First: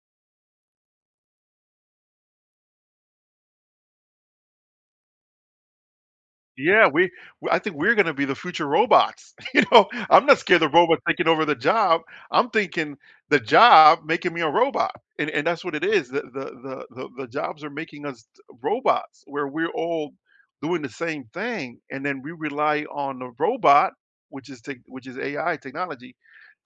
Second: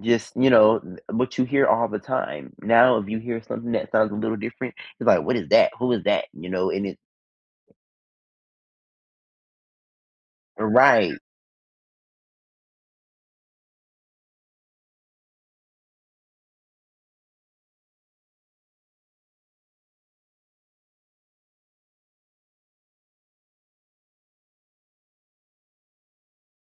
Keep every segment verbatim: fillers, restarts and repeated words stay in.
Just, you know, n But you hear all the time. Now if you hear something that sounds a little different, it's like, "What is that? Who is that?" You know? And Yeah. it We w I think we're gonna be the future robots, you know? I'm not scared Uh of robot Right. taking over the job. I'm thinking the job making me a robot. And and that's what it is. The the the the jobs are making us to robots where we're all doing the same thing. And then we rely on the robot, which is tec which is AI technology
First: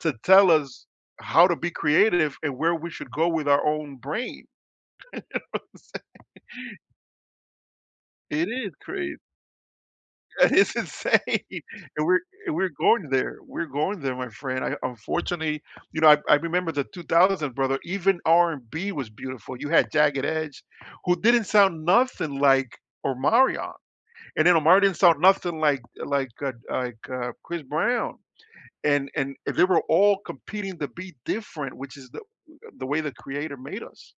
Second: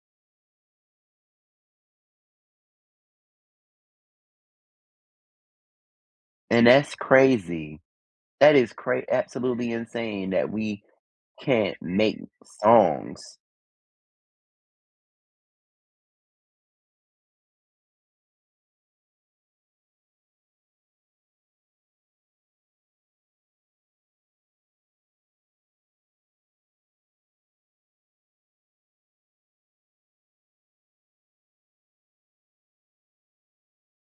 to tell us how to be creative and where we should go with our own brain. You know what I'm saying? And that's crazy. It That is is cra crazy absolutely insane that It's we insane can't And make we're and we're going there songs. we're going there, my friend. I unfortunaty You know, I I remember the two thousand brother, even RnB was beautiful. You had Jagged Edge who didn't sound nothing like Omarion. And then Omarion didn't sound nothing like, like, uh, like, uh, Chris Brown. And and they were all competing to be different, which is the the way the creator made us,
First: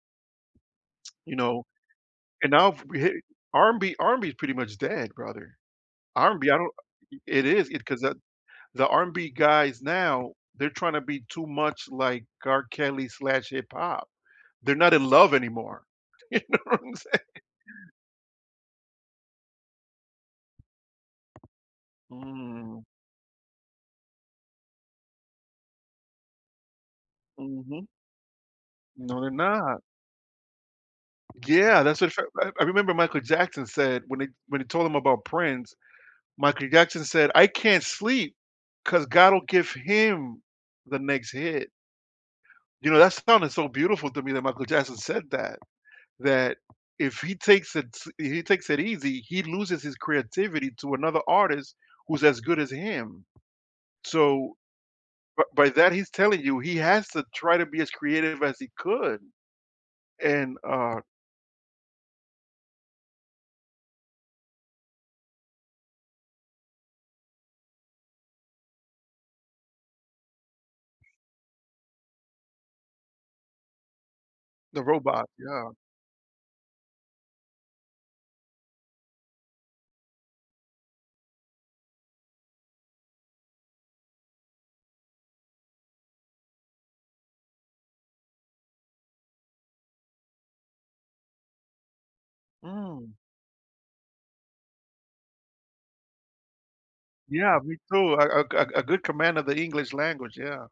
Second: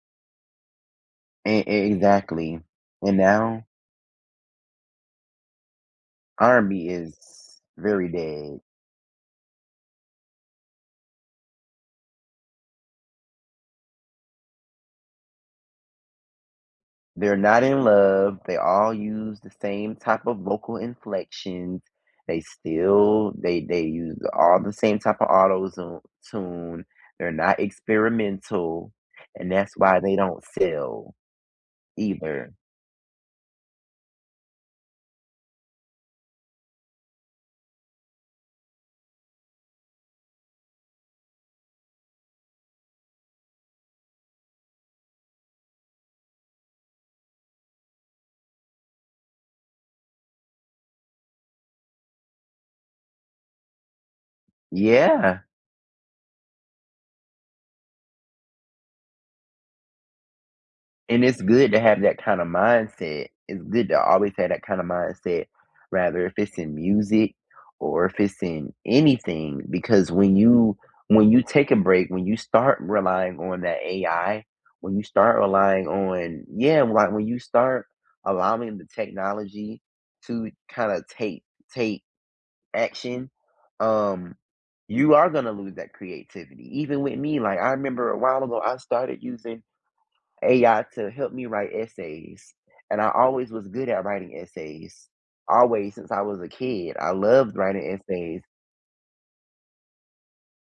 You E know, e and exactly. now f We hate And it. now RnB RnB is pretty much dead brother. RnB, I don't RnB It is is it 'cause really the dead. The RnB guys now, they're trying to be too much like R Kelly-slash-hip-hop. They're not in love anymore. You know what I'm They're saying? not in love. They all use the same type of vocal inflections. They Mm. still they they use all the same type of auto zo tune. They're not Mhm. experimental, No, they're and that's not. why they don't sell G Yeah. That's for sure, either. [unintelligible] I remember Michael Jackson said when he when he told him about Prince, Michael Jackson said, "I can't sleep 'cause God will give him the next hit." You know, that sounded so beautiful to me that Michael Jackson said that. That if he takes it s he takes it easy, he loses his creativity to another artist who's as good as him. So, Yeah. b by that he's telling you he has to try to be as creative as he could. And, uh And it's good to have that kind of mindset. It's good to always have that kind of mindset. Rather if it's in music or if it's in anything. Because when you when you take a break, when you start relying on that AI, The when you robot, start yeah. relying on Yeah, why When you start allowing the technology to kinda take take action, um, you are gonna lose that creativity. Even with me, like, I remember a while ago, I started using AI to help me write essays, and I Mm. always was good at writing essays. Always, since I was a kid. I loved Yeah, me writing too. A a essays. a a good command of the English language. Yeah.